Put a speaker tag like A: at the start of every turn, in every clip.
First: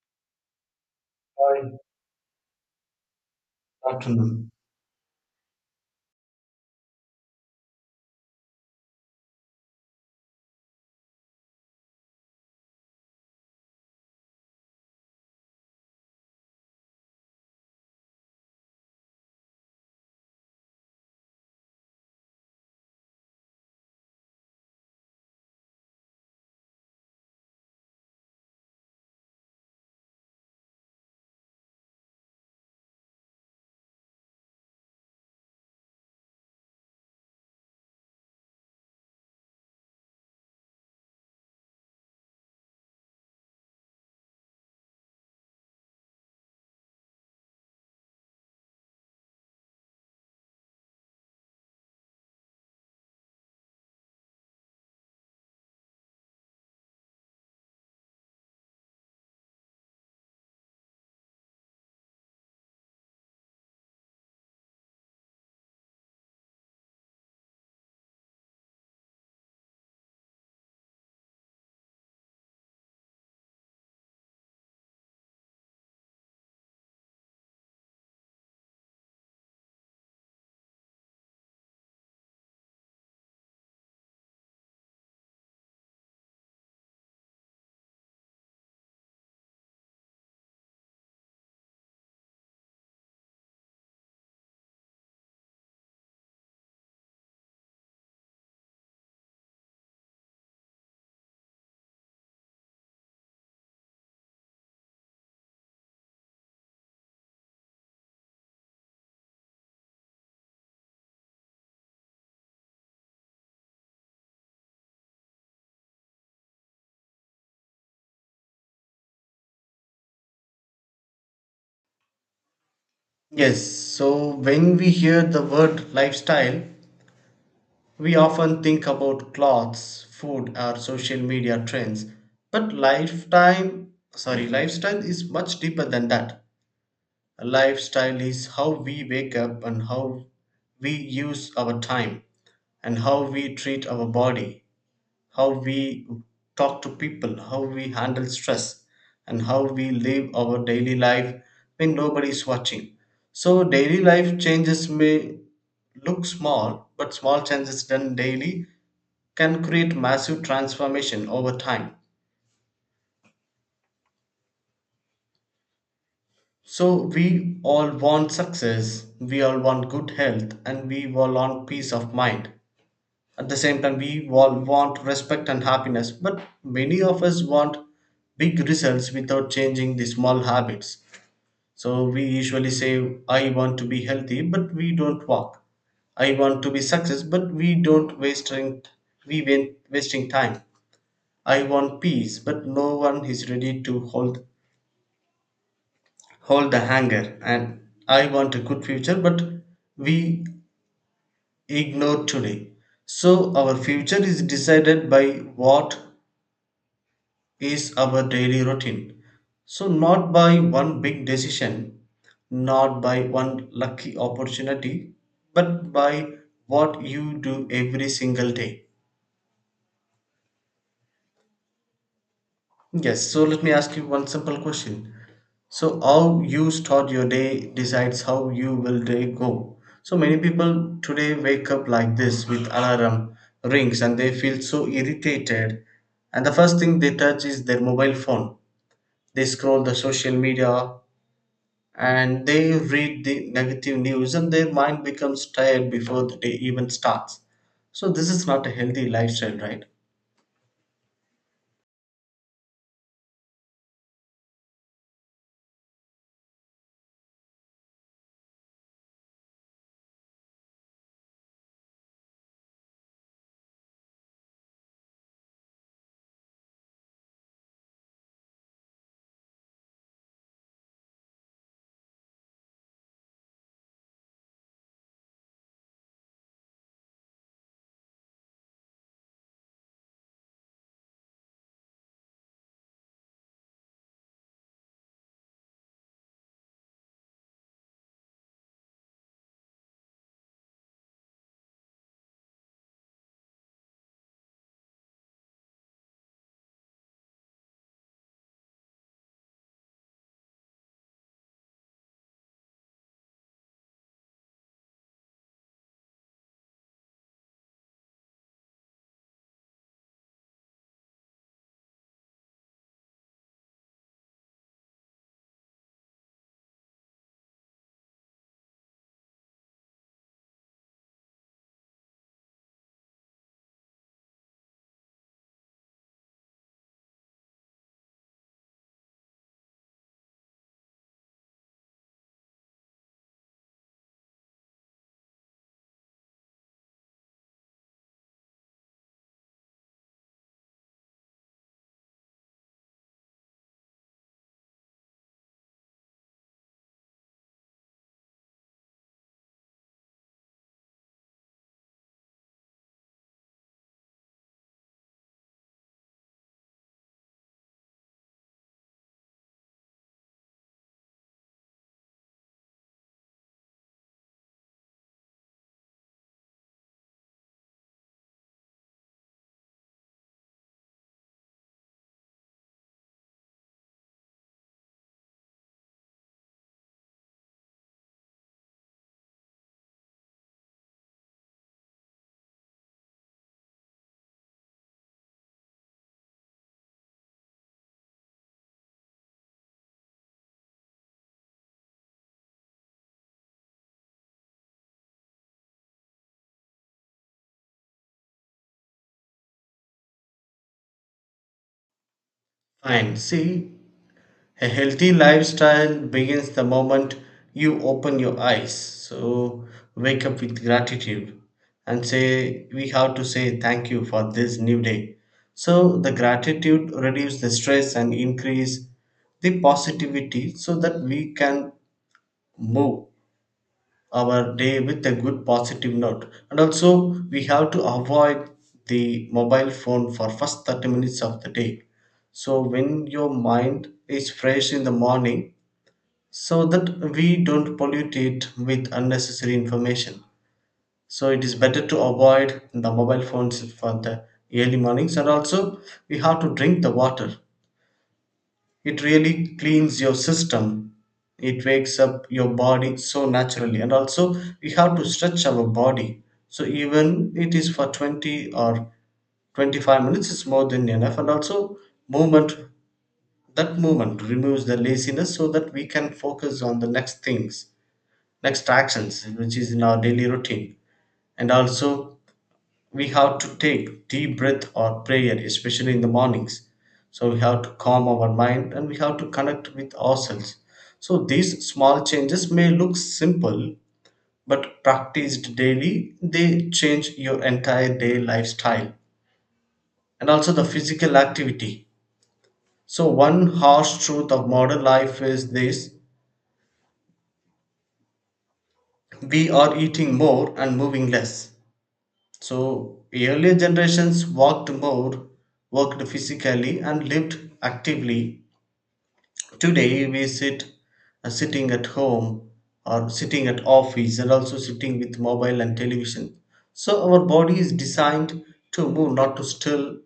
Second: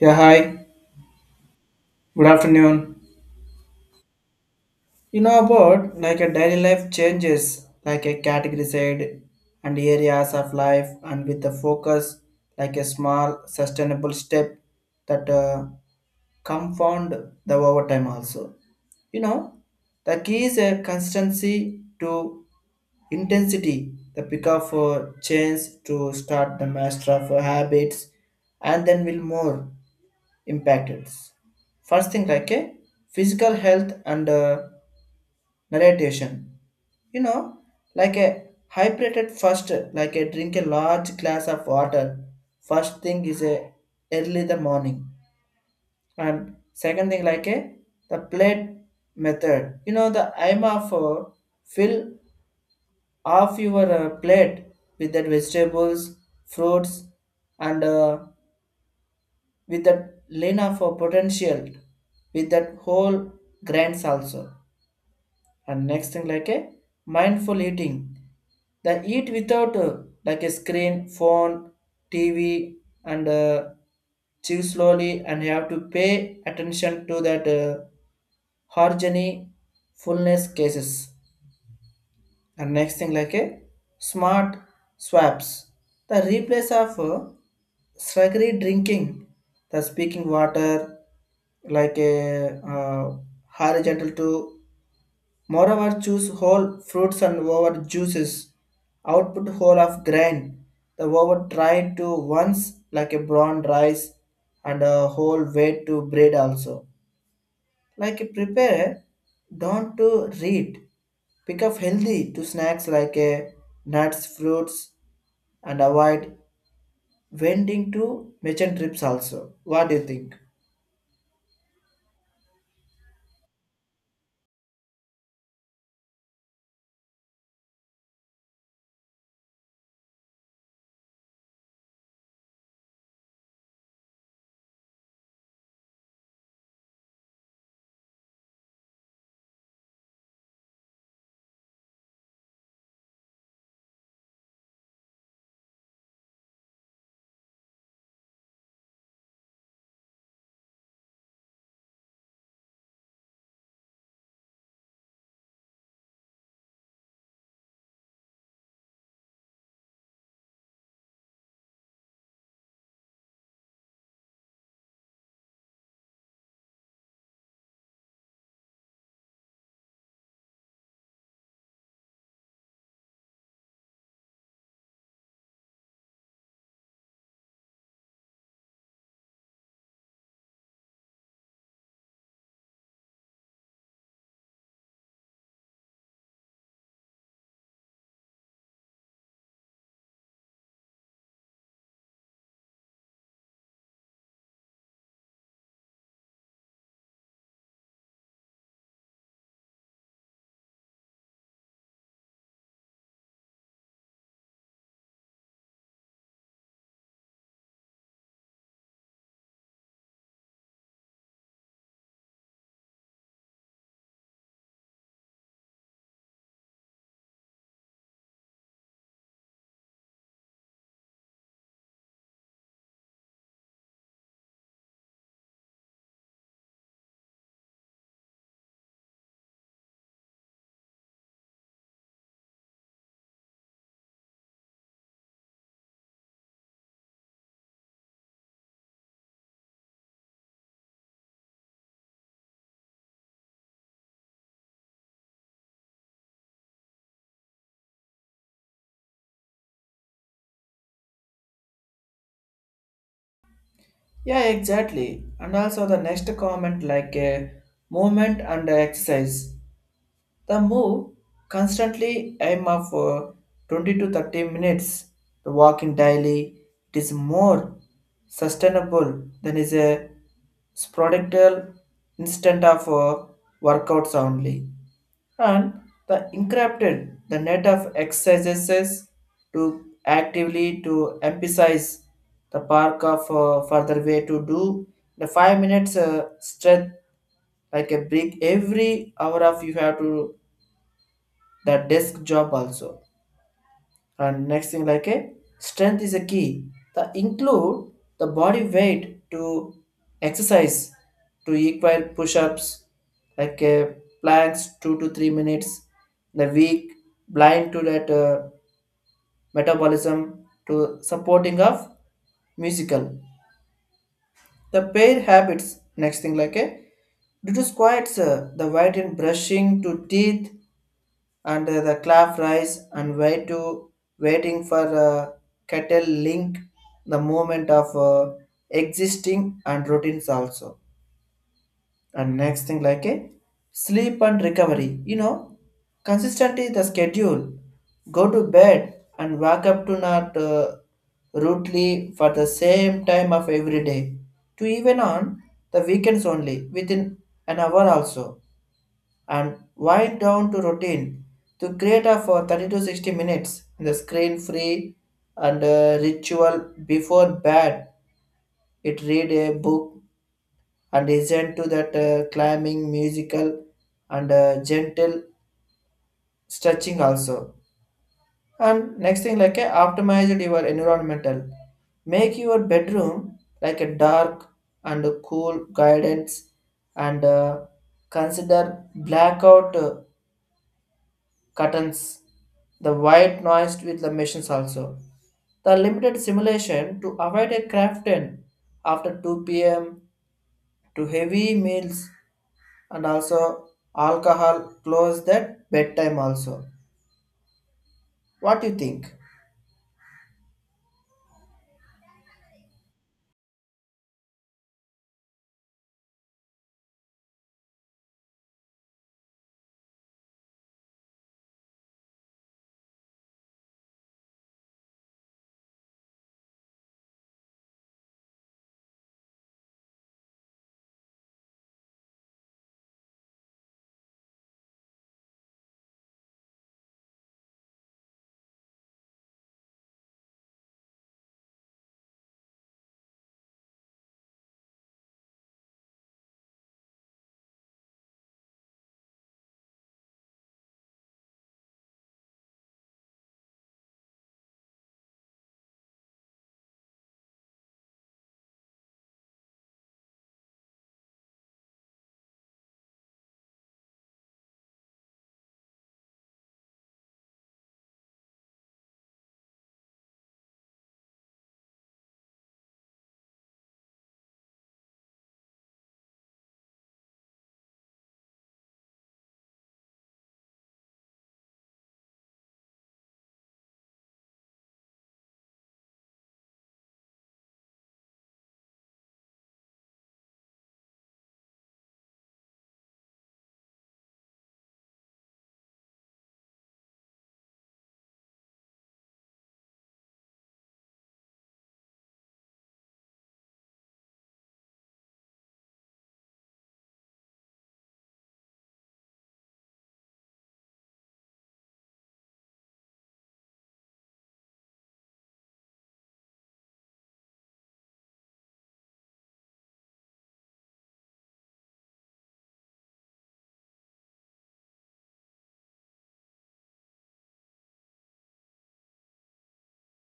A: Yeah, hi.
B: Hi,
A: Good afternoon.
B: afternoon.
A: You know about like a daily life changes, like a category side and areas of life, and with the focus like a small sustainable step that compound the overtime also. You know, the key is a consistency to intensity, the pick up for change to start the master of habits, and then will more, impacts. First thing like a physical health and narration. You know, like a hydrated first, like a drink a large glass of water. First thing is a early the morning, and second thing like a the plate method. You know the aim of fill half your plate with that vegetables, fruits, and with that Lena for potential, with that whole grants also. And next thing like a mindful eating. The eat without like a screen, phone, TV, and chew slowly, and you have to pay attention to that harmony fullness cases. And next thing like a smart swaps, the replace of sluggery drinking the speaking water like a uh, horizontal to moreover choose whole fruits and over juices output whole of grain the over try to once like a brown rice and a whole way to bread also, like prepare don't to read. Pick up healthy to snacks like nuts, fruits, and avoid vending to merchant trips also. What do you think?
B: Yes, so when we hear the word lifestyle, we often think about clothes, food, or social media trends. But lifestyle is much deeper than that. Lifestyle is how we wake up and how we use our time and how we treat our body how we talk to people, how we handle stress, and how we live our daily life when nobody is watching. So, daily life changes may look small, but small changes done daily can create massive transformation over time. So, we all want success, we all want good health, and we all want peace of mind. At the same time, we all want respect and happiness, but many of us want big results without changing the small habits. So we usually say, I want to be healthy, but we don't walk. I want to be success, but we don't wasting we went wasting time. I want peace, but no one is ready to hold the hanger. And I want a good future, but we ignore today. So our future is decided by what is our daily routine. So, not by one big decision, not by one lucky opportunity, but by what you do every single day. Yes, so let me ask you one simple question. So, how you start your day decides how you will day go. So, many people today wake up like this with alarm rings and they feel so irritated. And the first thing they touch is their mobile phone. They scroll the social media and they read the negative news and their mind becomes tired before the day even starts. So, this is not a healthy lifestyle, right?
A: Yeah, exactly. And also the next comment like a movement and exercise. The move constantly aim of 20 to 30 minutes. The walking daily, it is more sustainable than is a spodical instant of workouts only, and the encrypted the net of exercises to actively to emphasize the park of further way to do the 5 minutes stretch like a break every hour of you have to the desk job also. And next thing like a strength is a key, the include the body weight to exercise to equal push-ups, like a planks 2 to 3 minutes the weak blind to that metabolism to supporting of musical the pair habits. Next thing like a due to squats, the white in brushing to teeth, and the calf rise and wait to waiting for cattle link the movement of existing and routines also. And next thing like a sleep and recovery, you know, consistently the schedule, go to bed and wake up to not rudely for the same time of every day, to even on the weekends only within an hour also, and wind down to routine to create a for 30 to 60 minutes in the screen free and ritual before bed, it read a book and listen to that climbing musical and gentle stretching also. And next thing like a optimize your environmental, make your bedroom like a dark and a cool guidance, and consider blackout curtains, the white noise with the machines also. The limited simulation to avoid a craften after 2 p.m. to heavy meals and also alcohol close that bedtime also. What do you think?
B: Fine. See, a healthy lifestyle begins the moment you open your eyes. So, wake up with gratitude and say, we have to say thank you for this new day. So, the gratitude reduces the stress and increase the positivity so that we can move our day with a good positive note, and also we have to avoid the mobile phone for first 30 minutes of the day, so when your mind is fresh in the morning so that we don't pollute it with unnecessary information, so it is better to avoid the mobile phones for the early mornings. And also we have to drink the water, it really cleans your system, it wakes up your body so naturally. And also we have to stretch our body, so even it is for 20 or 25 minutes is more than enough. And also movement, that movement removes the laziness so that we can focus on the next things, next actions which is in our daily routine. And also we have to take deep breath or prayer, especially in the mornings. So we have to calm our mind and we have to connect with ourselves. So these small changes may look simple, but practiced daily, they change your entire day lifestyle and also the physical activity. So, one harsh truth of modern life is this: we are eating more and moving less. So earlier generations walked more, worked physically, and lived actively. Today we sit sitting at home or sitting at office and also sitting with mobile and television. So our body is designed to move, not to still,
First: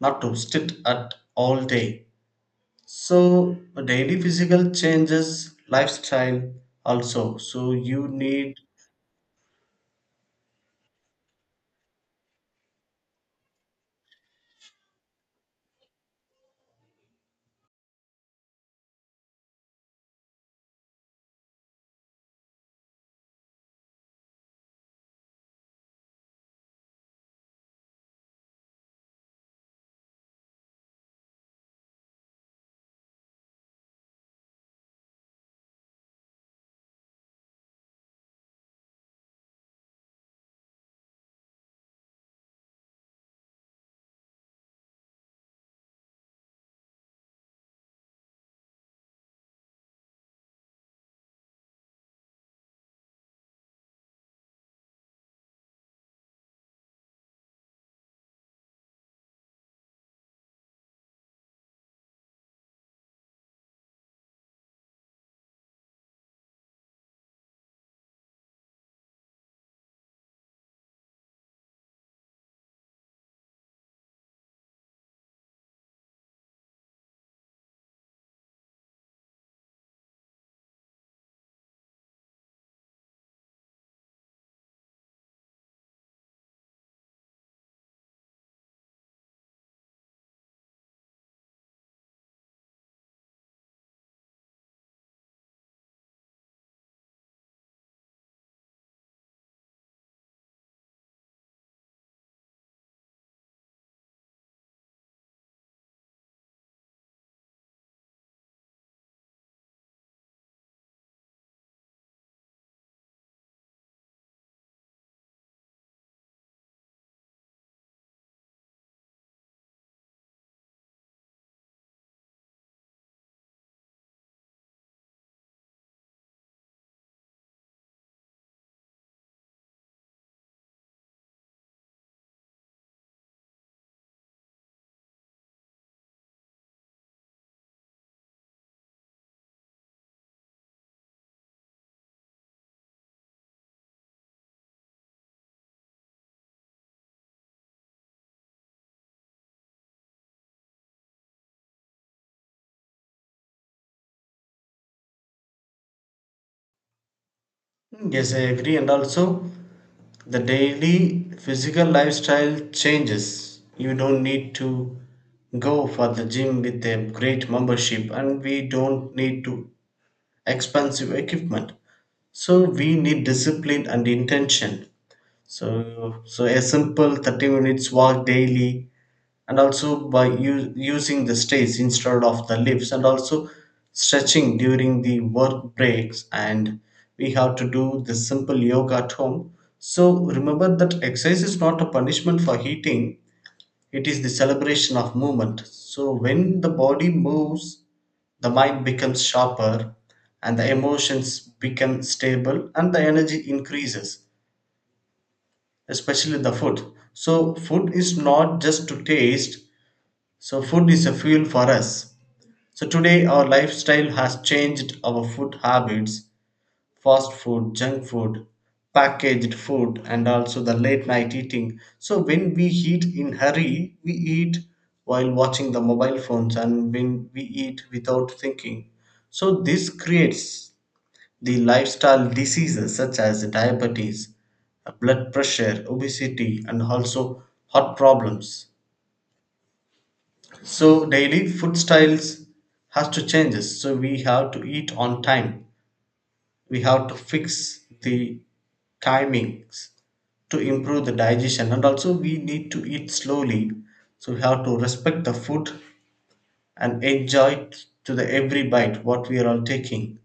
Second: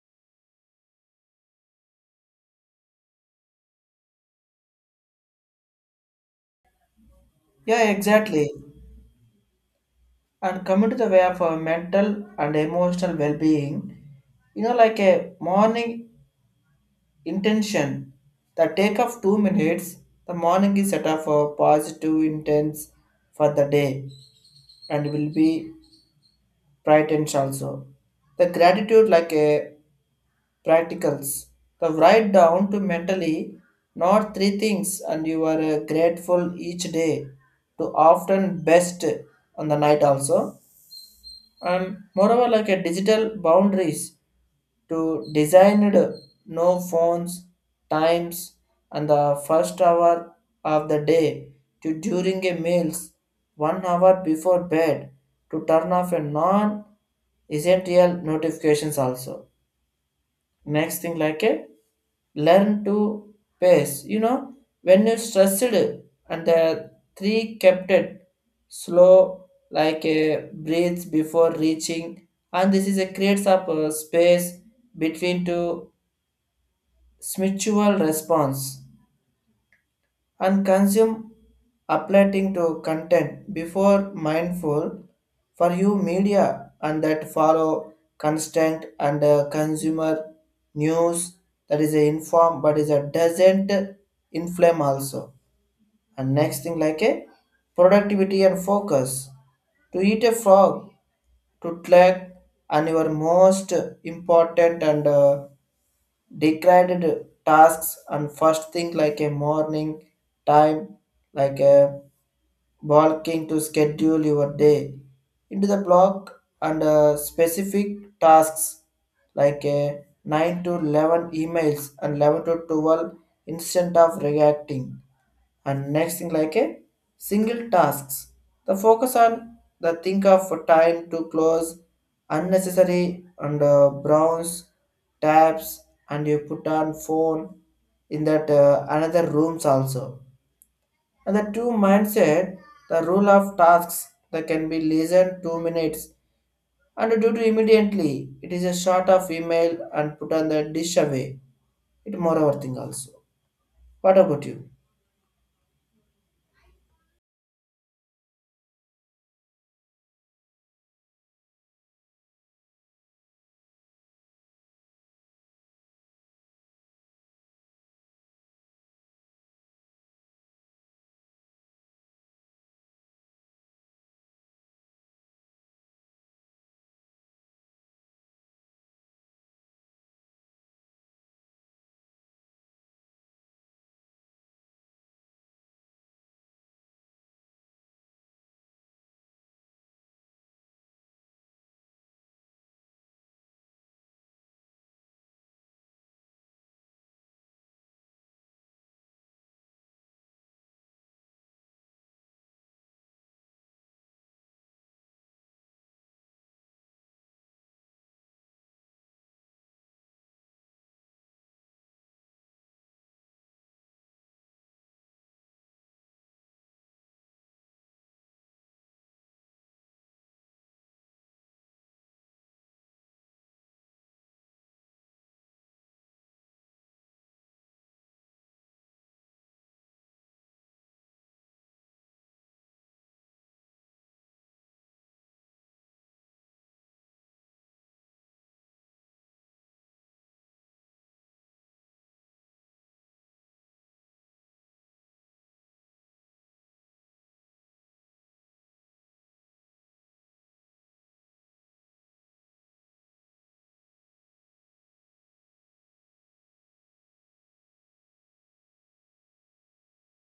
B: not to sit at all day. So daily physical changes lifestyle also. So
A: Yeah,
B: you
A: exactly.
B: need
A: And coming to the way of our mental and emotional well-being, you know, like a morning intention, the take of 2 minutes, the morning is set up for positive intents for the day, and will be brightens also. The gratitude like a practicals, the write down to mentally not three things and you are grateful each day to often best on the night also. And moreover like a digital boundaries to designed no phones times, and the first hour of the day to during a meals, 1 hour before bed to turn off a non essential notifications also. Next thing like a learn to pace, you know, when you stressed and the three kept it slow like a breathes before reaching, and this is a creates up a space between two mutual response, and consume appealing to content before mindful for you media and that follow constant and consumer news that is a inform but is a doesn't inflame also. And next thing like a productivity and focus, to eat a frog to track and your most important and degraded tasks, and first thing like a morning time, like a bulking to schedule your day into the block and specific tasks like a 9 to 11 emails and 11 to 12 instant of reacting. And next thing like a single tasks, the focus on the think of time to close unnecessary and browns tabs, and you put on phone in that another rooms also. And the two mindset, the rule of tasks that can be less than 2 minutes, and due to immediately it is a short of email and put on the dish away it more overthink also. What about you?
B: yes, I agree, and also the daily physical lifestyle changes you don't need to go for the gym with a great membership, and we don't need to expensive equipment, so we need discipline and intention. So a simple 30 minutes walk daily, and also by using the stairs instead of the lifts, and also stretching during the work breaks, and we have to do the simple yoga at home. So remember that exercise is not a punishment for eating, it is the celebration of movement. So when the body moves, the mind becomes sharper and the emotions become stable and the energy increases, especially the food. So food is not just to taste, so food is a fuel for us. So, today our lifestyle has changed our food habits: fast food, junk food, packaged food, and also the late night eating. So, when we eat in hurry, we eat while watching the mobile phones and when we eat without thinking. So, this creates the lifestyle diseases such as diabetes, blood pressure, obesity, and also heart problems. So daily food styles has to changes. So we have to eat on time. We have to fix the timings to improve the digestion, and also we need to eat slowly. So we have to respect the food and enjoy it to the every bite what we are all taking.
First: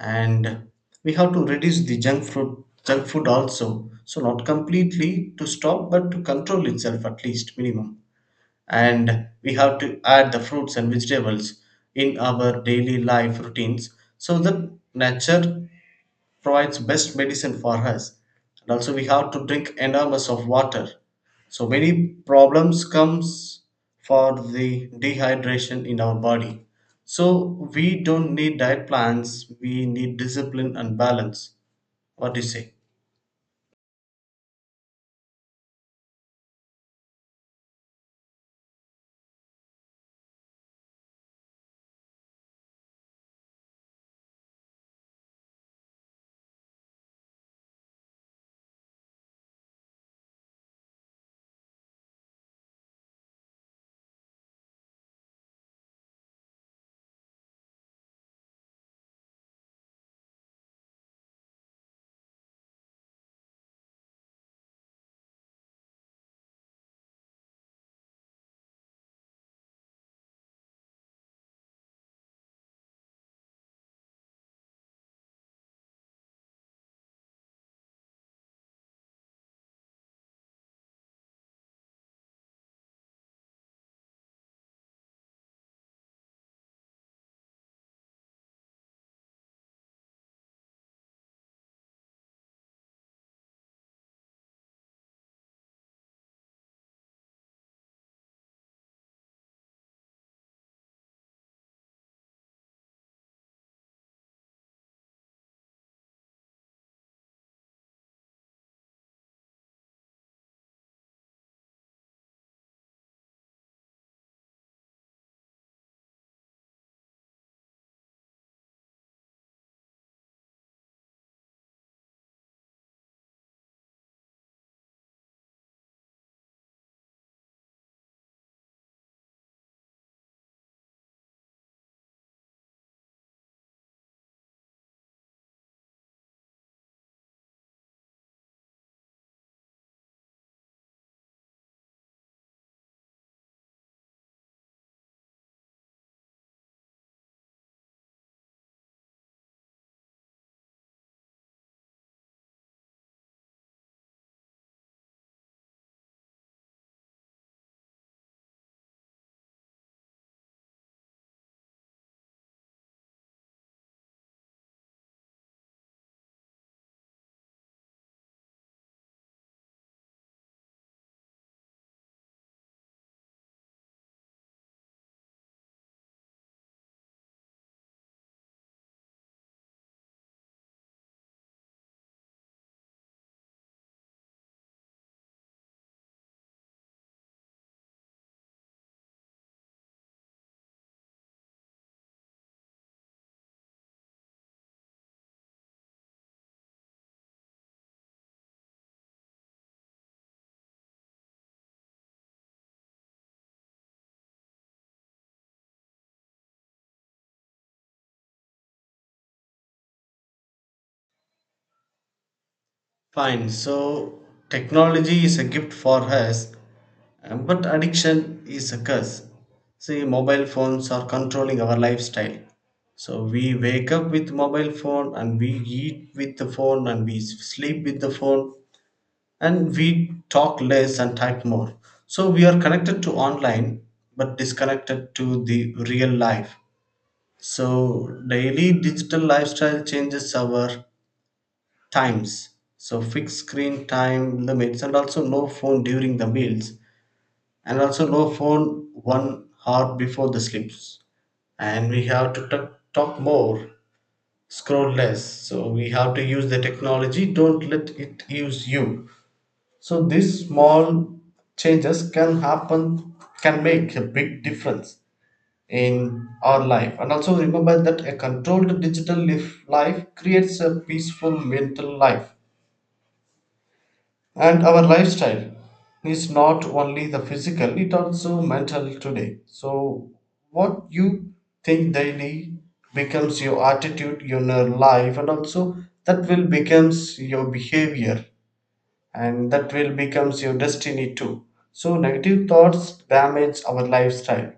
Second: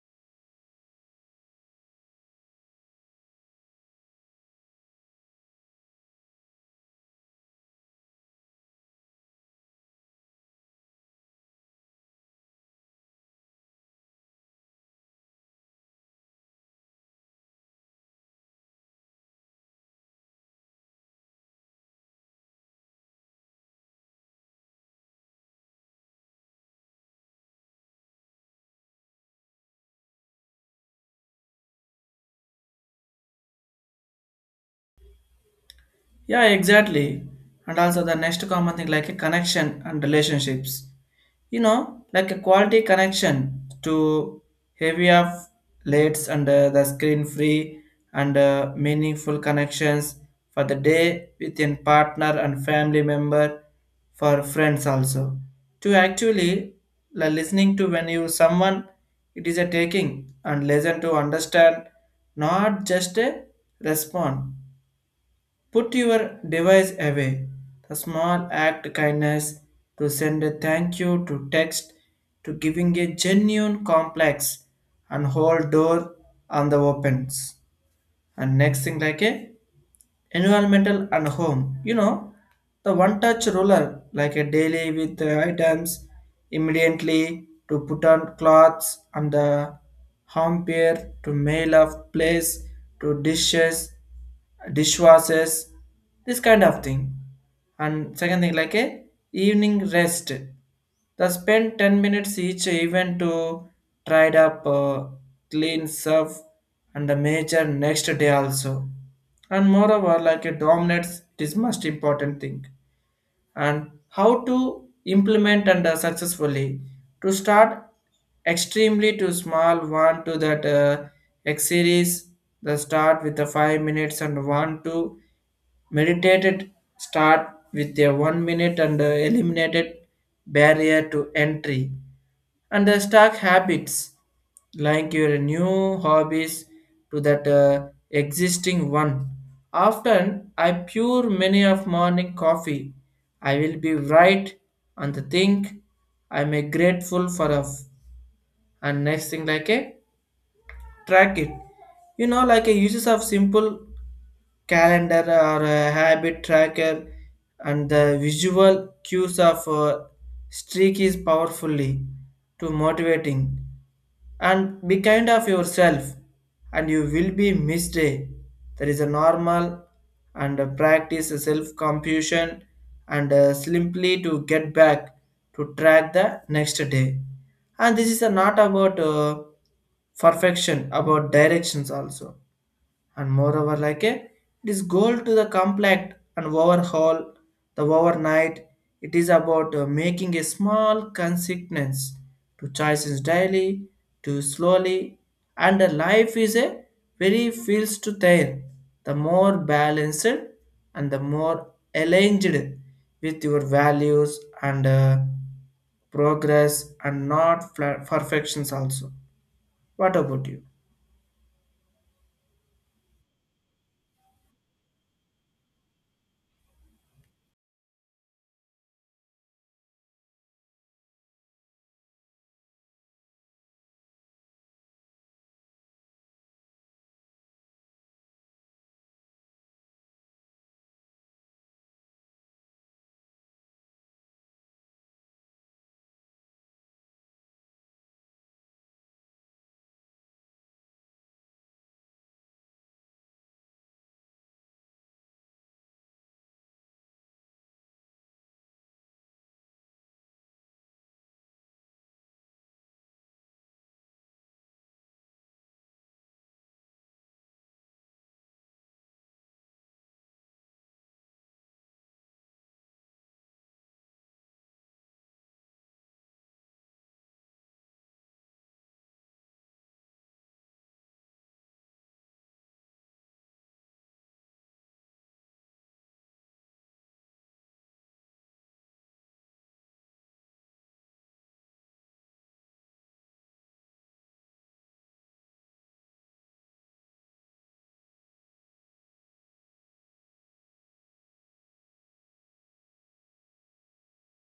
B: And we have to reduce the junk food also. So not completely to stop but to control itself at least minimum, and we have to add the fruits and vegetables in our daily life routines so that nature provides best medicine for us. And also we have to drink enormous of water, so many problems comes for the dehydration in our body. So we don't need diet plans, we need discipline and balance. What do you say?
A: Yeah, exactly. And also the next common thing like a connection and relationships. Like a quality connection to heavy of lights and the screen free and meaningful connections for the day within partner and family member for friends also. To actually like, listening to when you someone, it is a taking and listen to understand, not just a respond. Put your device away. The small act kindness, to send a thank you to text, to giving a genuine complex and whole door on the opens. And next thing like a environmental and home, you know, the one touch roller like a daily with the items, immediately to put on clothes and the home pair to mail of place to dishes dishwashers, this kind of thing. And second thing like a evening rest, they spend 10 minutes each event to tidy up, clean, serve, and the major next day also. And moreover, like it dominates this most important thing. And how to implement and successfully to start extremely to small one to that X series. The start with the 5 minutes and one to Meditated, start with a 1 minute and eliminated barrier to entry, and the stock habits like your new hobbies to that existing one. Often I pour many of morning coffee, I will be right on the think, I'm a grateful for a and next thing like a track it. You know like a uses of simple calendar or a habit tracker, and the visual cues of streak is powerfully to motivating, and be kind of yourself, and you will be missed day, there is a normal and practice self compassion and simply to get back to track the next day, and this is not about perfection about directions also. And moreover like a, it is goal to the complex and overhaul the overnight, it is about making a small consequence to choices daily to slowly, and the life is a very feels to tire, the more balanced and the more aligned with your values and progress, and not perfections also. What about you?
B: Fine. So technology is a gift for us. But addiction is a curse. See, mobile phones are controlling our lifestyle. So we wake up with mobile phone and we eat with the phone and we sleep with the phone and we talk less and type more. So we are connected to online but disconnected to the real life. So daily digital lifestyle changes our times. So fixed screen time limits and also no phone during the meals and also no phone 1 hour before the sleeps, and we have to talk more scroll less. So we have to use the technology, don't let it use you. So these small changes can happen, can make a big difference in our life. And also remember that a controlled digital life creates a peaceful mental life. And our lifestyle is not only the physical, it also mental today. So what you think daily becomes your attitude, your life, and also that will becomes your behavior and that will becomes your destiny too. So negative thoughts damage our lifestyle,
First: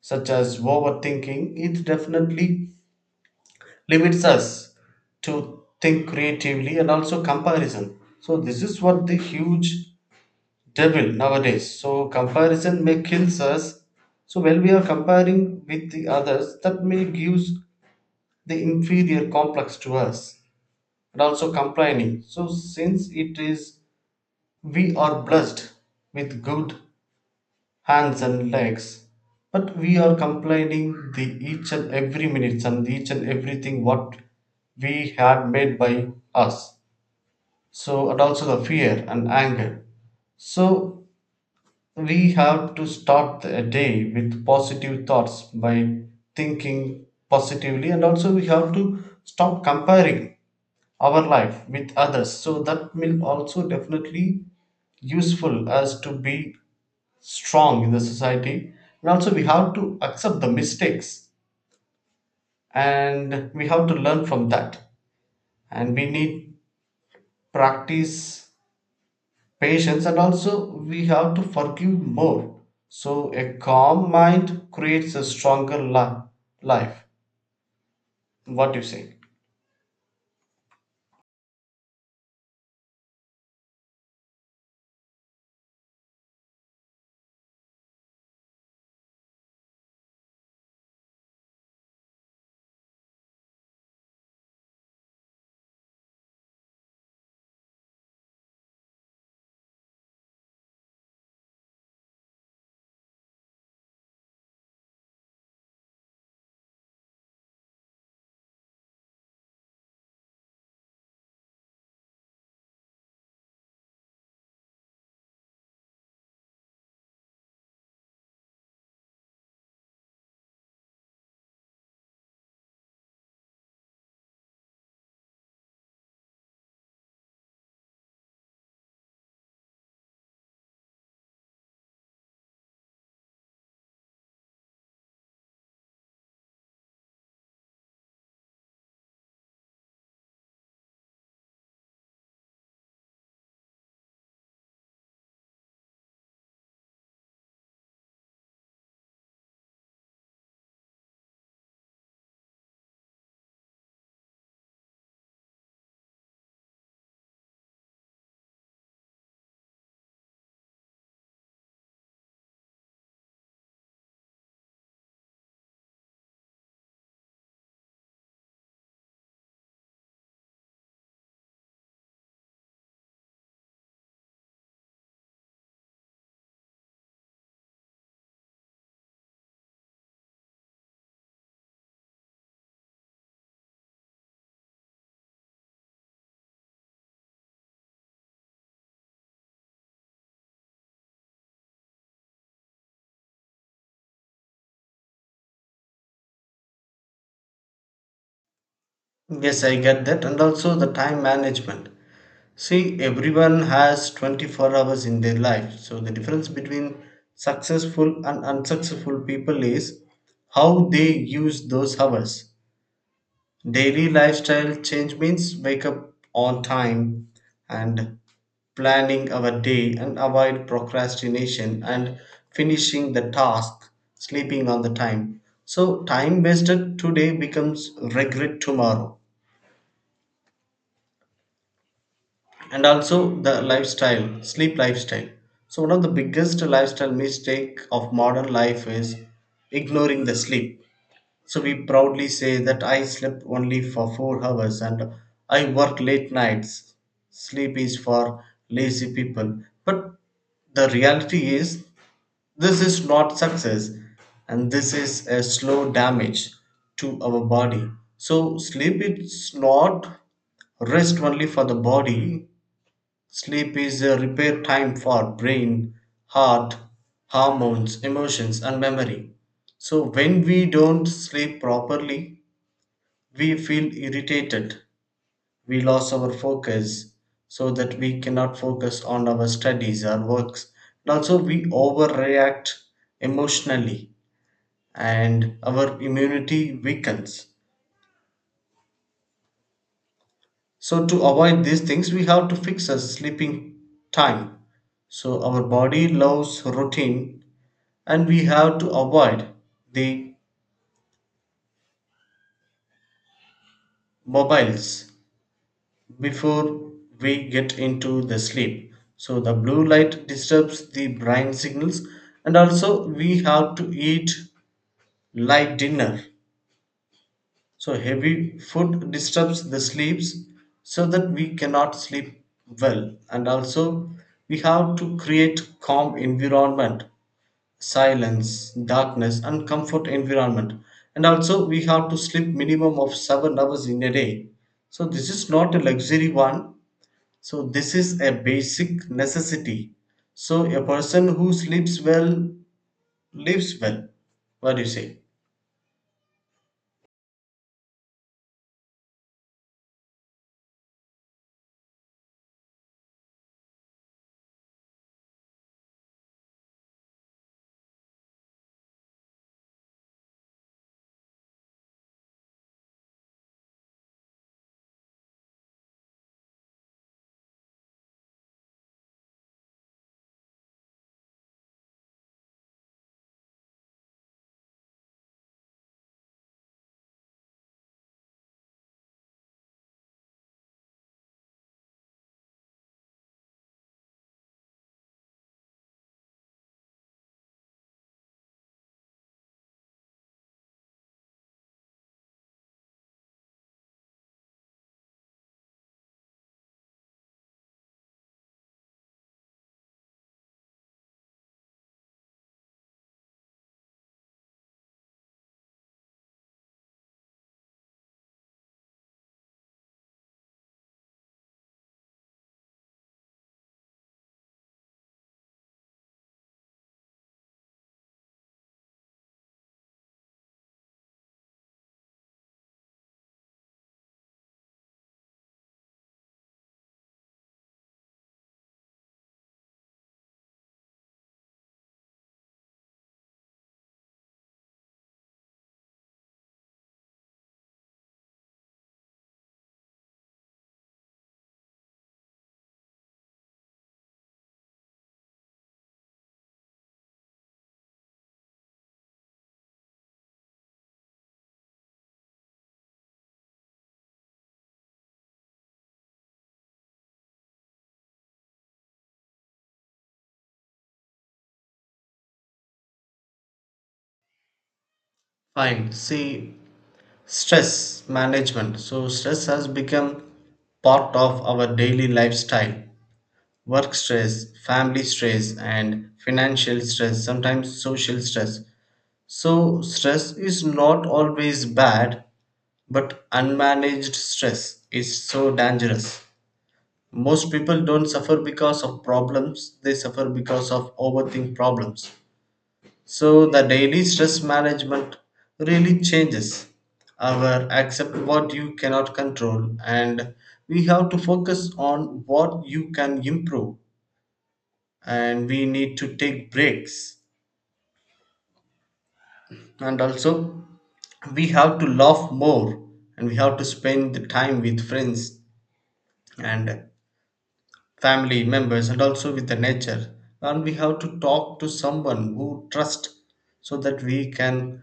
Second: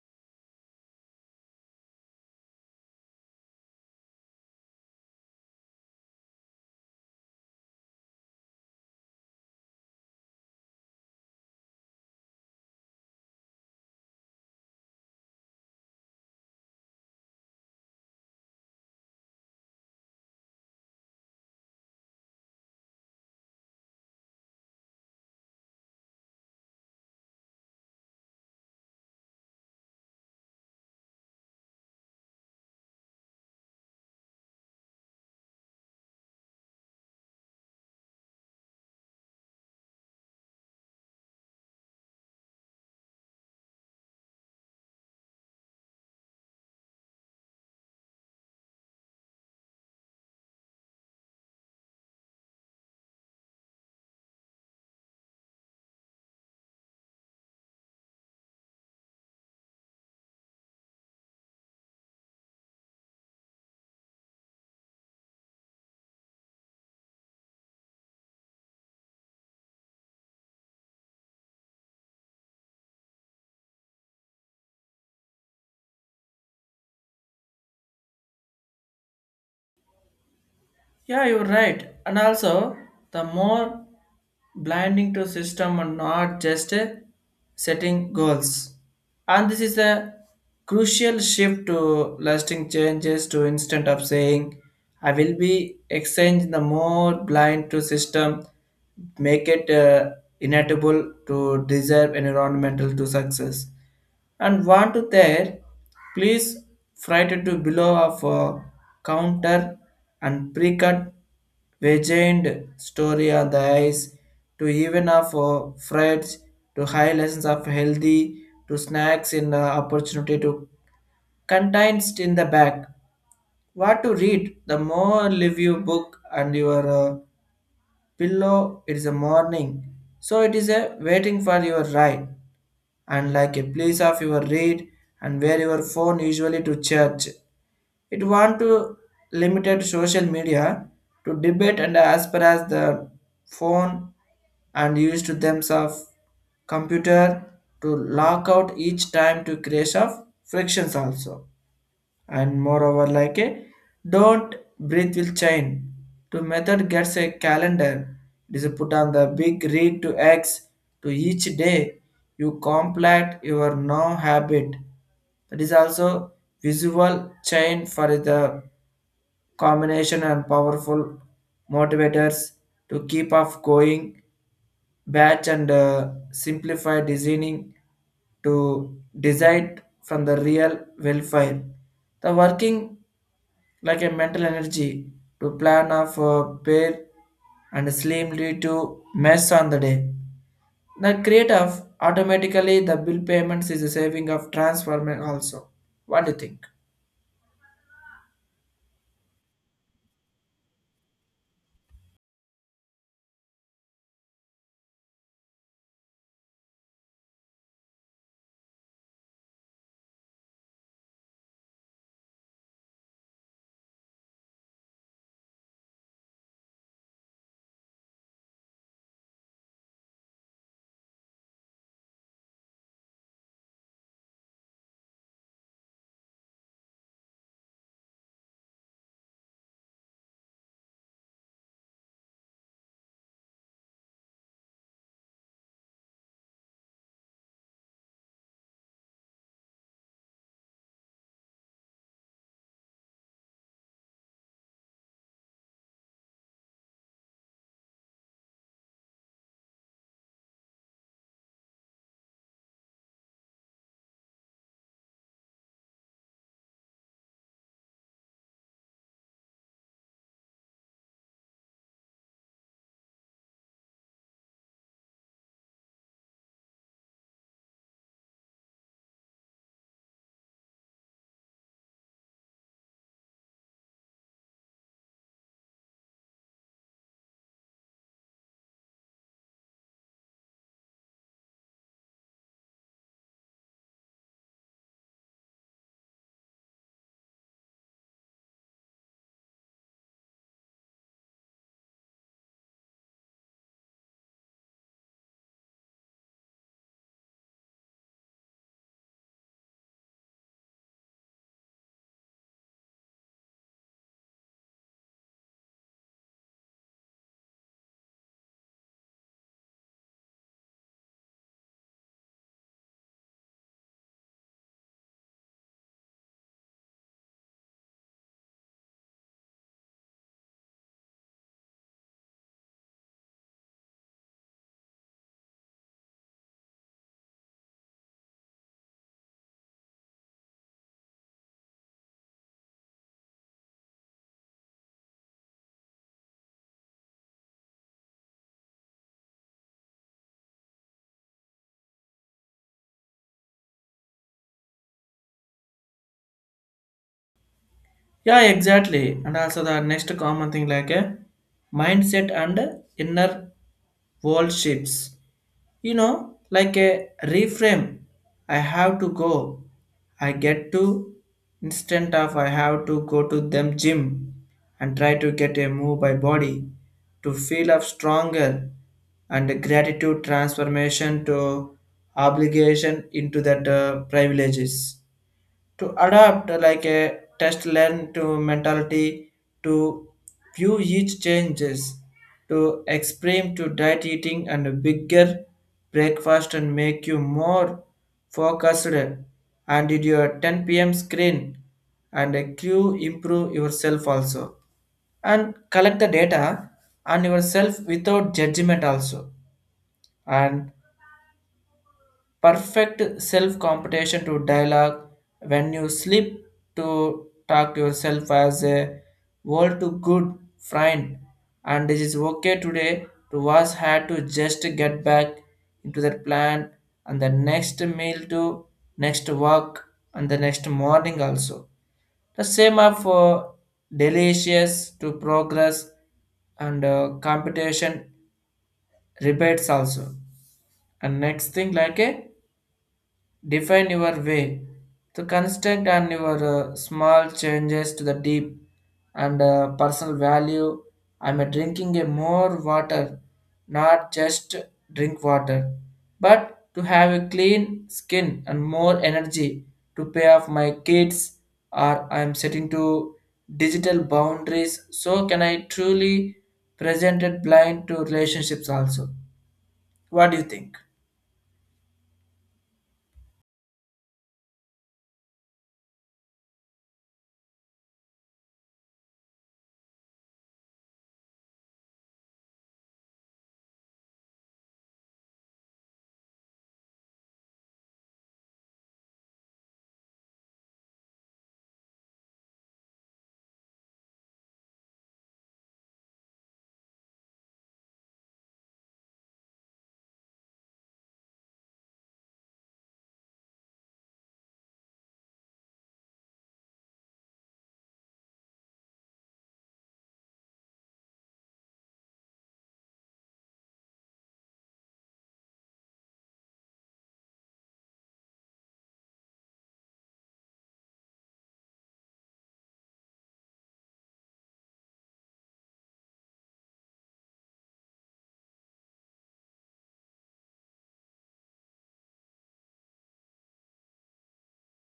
B: such as overthinking. It definitely limits us to think creatively, and also comparison. So this is what the huge devil nowadays. So comparison may kills us. So when we are comparing with the others, that may gives the inferior complex to us, and also complaining. So since it is we are blessed with good hands and legs, but we are complaining the each and every minutes and each and everything what we had made by us. So and also the fear and anger. So we have to start a day with positive thoughts by thinking positively, and also we have to stop comparing our life with others. So that will also definitely useful as to be strong in the society. And also we have to accept the mistakes and we have to learn from that. And we need practice patience and also we have to forgive more. So a calm mind creates a stronger life. What do you say?
A: Yeah, you're right. And also, the more blinding to system and not just setting goals. And this is a crucial shift to lasting changes, to instead of saying, I will be exchange the more blind to system, make it inevitable to deserve environmental to success, and want to there please frighted to below of a counter and pre-cut vagina story on the eyes, to even of frights to high lessons of healthy to snacks in the opportunity to contains in the back, what to read the more leave you book and your pillow, it is a morning, so it is a waiting for your ride, and like a place of your read and where your phone usually to church. It want to limited social media to debate and as per as the phone, and used to thems of computer to lock out each time to create of frictions also. And moreover like a don't breathe will chain to method gets a calendar, it is put on the big read to x to each day you complete your now habit, that is also visual chain for the combination and powerful motivators to keep off going batch, and simplify designing to decide from the real welfare the working like a mental energy to plan of pair and slim lead to mess on the day. The create of automatically the bill payments is a saving of transformer also. What do you think?
B: Yes, I get that. And also the time management. See, everyone has 24 hours in their life. So the difference between successful and unsuccessful people is how they use those hours. Daily lifestyle change means wake up on time and planning our day and avoid procrastination and finishing the task, sleeping on the time. So, time wasted today becomes regret tomorrow. And also the lifestyle, sleep lifestyle. So, one of the biggest lifestyle mistake of modern life is ignoring the sleep. So we proudly say that I slept only for 4 hours and I work late nights. Sleep is for lazy people. But the reality is, this is not success and this is a slow damage to our body. So, sleep is not rest only for the body, sleep is a repair time for brain, heart, hormones, emotions and memory. So when we don't sleep properly, we feel irritated, we lose our focus so that we cannot focus on our studies or works. And also we overreact emotionally and our immunity weakens. So to avoid these things, we have to fix our sleeping time. So our body loves routine and we have to avoid the mobiles before we get into the sleep, so the blue light disturbs the brain signals. And also we have to eat light dinner, so heavy food disturbs the sleeps so that we cannot sleep well. And also we have to create calm environment: silence, darkness, and comfort environment. And also, we have to sleep minimum of 7 hours in a day. So this is not a luxury one. So this is a basic necessity. So a person who sleeps well lives well. What do you say?
A: Yeah, exactly. And also the next common thing like a mindset and inner world shifts. You know, like a reframe, I have to go. I get to, instant of I have to go to them gym, and try to get a move by body to feel of stronger, and gratitude transformation to obligation into that privileges, to adapt like a test learn to mentality to view each changes, to extreme to diet eating and a bigger breakfast and make you more focused and did your 10 p.m. screen and a cue improve yourself also, and collect the data on yourself without judgment also. And perfect self competition to dialogue when you sleep, to talk to yourself as a world to good friend, and it is okay today to was had to just get back into that plan, and the next meal to next work and the next morning also, the same are for delicious to progress and competition rebates also. And next thing like a define your way, the constant and your small changes to the deep and personal value. I'm drinking a more water, not just drink water but to have a clean skin and more energy, to pay off my kids, or I'm setting to digital boundaries, so can I truly present it blind to relationships also. What do you think?
B: Fine. See, stress management. So stress has become part of our daily lifestyle. Work stress, family stress, and financial stress, sometimes social stress. So, stress is not always bad, but unmanaged stress is so dangerous. Most people don't suffer because of problems, they suffer because of overthink problems. So, the daily stress management really changes our accept what you cannot control, and we have to focus on what you can improve, and we need to take breaks. And also we have to laugh more and we have to spend the time with friends and family members and also with the nature, and we have to talk to someone who trust so that we can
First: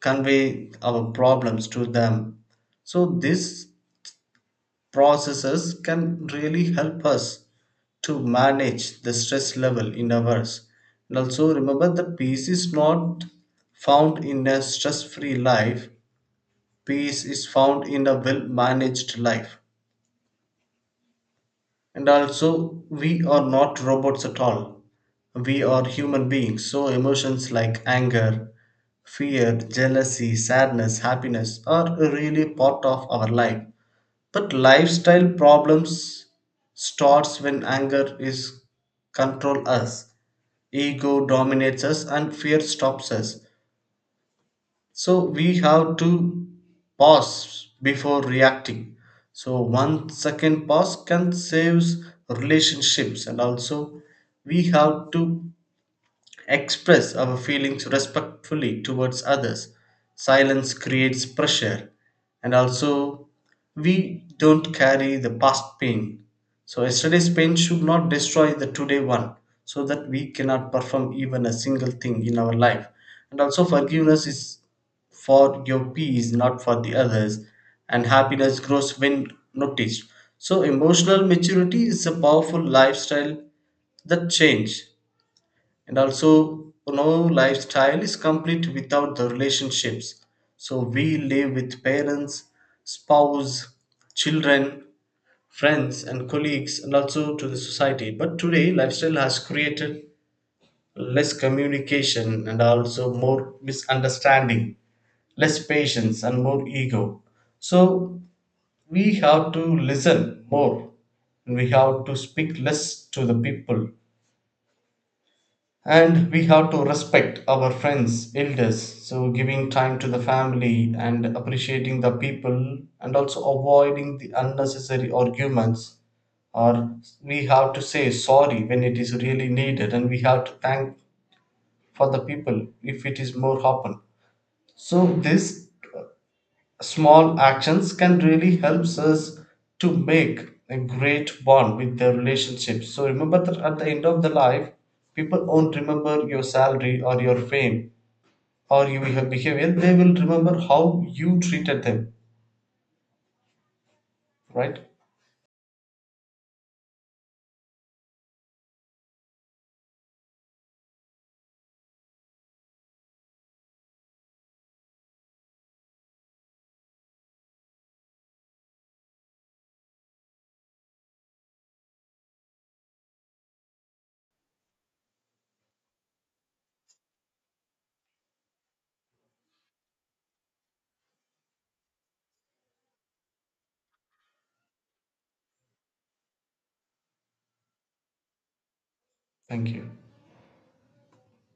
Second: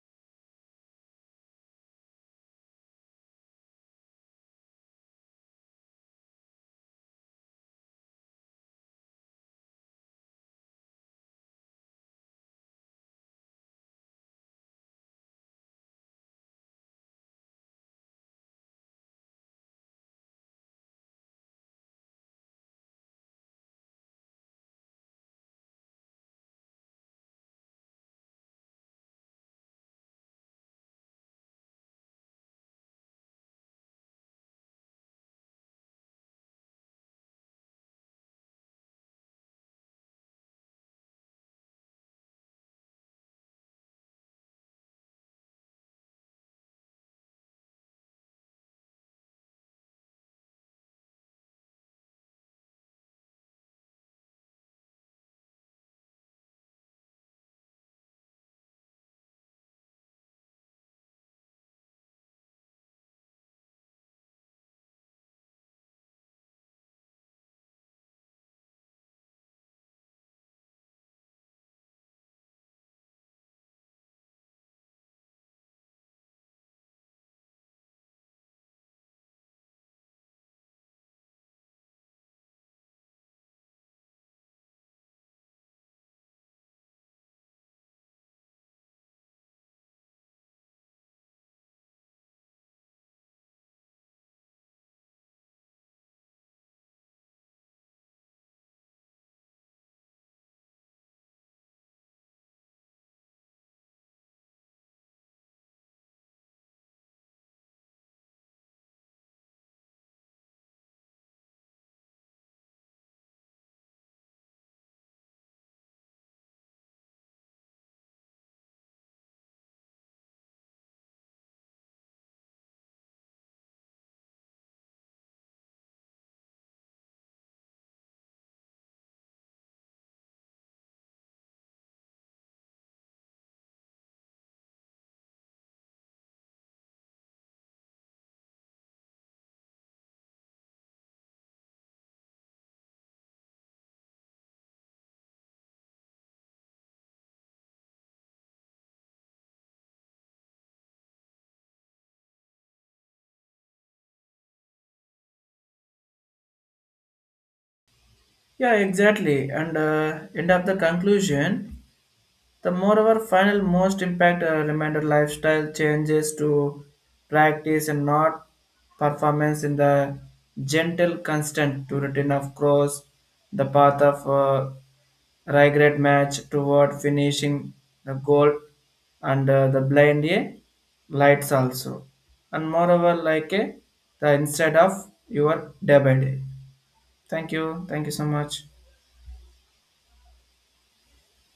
B: convey our problems to them. So these processes can really help us to manage the stress level in ours. And also remember that peace is not found in a stress free life, peace is found in a well managed life. And also, we are not robots at all. We are human beings, so emotions like anger, fear, jealousy, sadness, happiness are really part of our life. But lifestyle problems starts when anger is control us. Ego dominates us and fear stops us. So we have to pause before reacting, so 1 second pause can saves relationships. And also we have to express our feelings respectfully towards others. Silence creates pressure, and also we don't carry the past pain. So, yesterday's pain should not destroy the today one, so that we cannot perform even a single thing in our life. And also, forgiveness is for your peace, not for the others, and happiness grows when noticed. So, emotional maturity is a powerful lifestyle that change. And also no lifestyle is complete without the relationships, so we live with parents, spouse, children, friends and colleagues and also to the society. But today lifestyle has created less communication and also more misunderstanding, less patience and more ego. So we have to listen more and we have to speak less to the people, and we have to respect our friends elders, so giving time to the family and appreciating the people and also avoiding the unnecessary arguments. Or we have to say sorry when it is really needed, and we have to thank for the people if it is more happen. So this small actions can really helps us to make a great bond with their relationship. So remember that at the end of the life, people won't remember your salary or your fame or your behavior, they will remember how you treated them, right?
A: Yeah, exactly. And end up the conclusion, the moreover final most impact reminder lifestyle changes to practice and not performance in the gentle constant to return of cross, the path of regret match toward finishing the goal and the blind a lights also. And moreover like a the instead of your day by day. Thank you, thank you so much.
B: Thank you.